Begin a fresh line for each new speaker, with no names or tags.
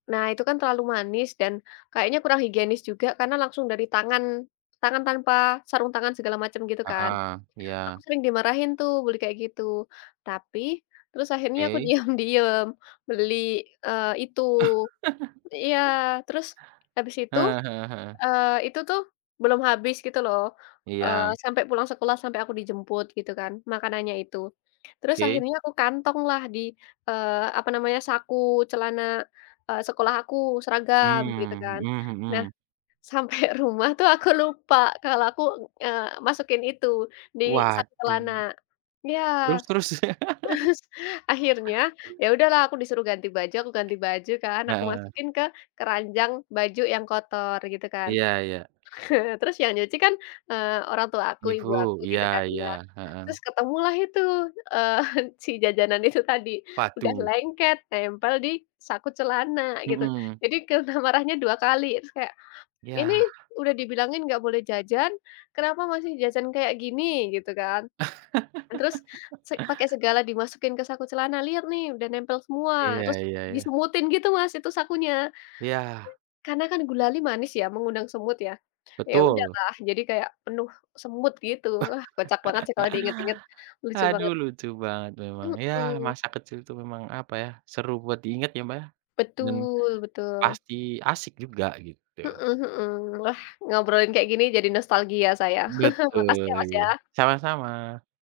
Nah itu kan terlalu manis dan, kayaknya kurang higienis juga karena langsung dari tangan, tangan tanpa sarung tangan segala macem gitu kan,
Heeh,
aku
iya.
sering dimarahin tuh beli kayak gitu tapi, terus akhirnya aku
Oke.
diam-diam beli, eee, itu. Iya terus, habis itu,
Heeh heeh heeh.
eee, itu tuh, belum habis gitu loh, eee,
Iya.
sampai pulang sekolah sampai aku dijemput gitu kan makanannya itu, terus
Oke.
akhirnya aku kantong lah di, eee, apa namanya saku celana, eee, sekolah aku seragam gitu
Mmm,
kan,
mhm
nah,
mhm.
sampai rumah tuh aku lupa kalau aku, eee, masukin itu di saku celana,
Waduh.
ya,
Terus terus.
terus akhirnya ya udahlah aku disuruh ganti baju aku ganti baju kan aku
Heeh.
masukin ke keranjang baju yang kotor gitu kan,
Iya iya.
heeh, terus yang nyuci kan, eee, orang tua aku
Ibu
ibu aku
iya
gitu kan
iya,
ya, terus
heeh.
ketemulah itu, eee, si jajanan itu tadi udah
Waduh.
lengket nempel di saku celana gitu
Mhm.
jadi kena marahnya 2 kali terus kayak,
Yah.
"Ini udah dibilangin nggak boleh jajan kenapa masih jajan kayak gini." gitu kan, "Terus se pakai segala dimasukin ke saku celana lihat nih udah nempel semua."
Iya
terus
iya iya.
disemutin gitu Mas itu sakunya,
Iya.
karena kan gulali manis ya mengundang semut ya, ya
Betul.
udahlah jadi kayak penuh semut gitu wah kocak banget sih kalau diingat-ingat, lucu
Haduh
banget.
lucu banget memang ya
Mmm.
masa kecil itu memang apa ya seru buat diingat ya Mbak ya, dan,
Betul betul.
pasti asyik juga gitu.
Heeh heeh, ah, ngobrolin kayak gini jadi nostalgia saya makasih
Betul
ya Mas ya.
iya sama-sama.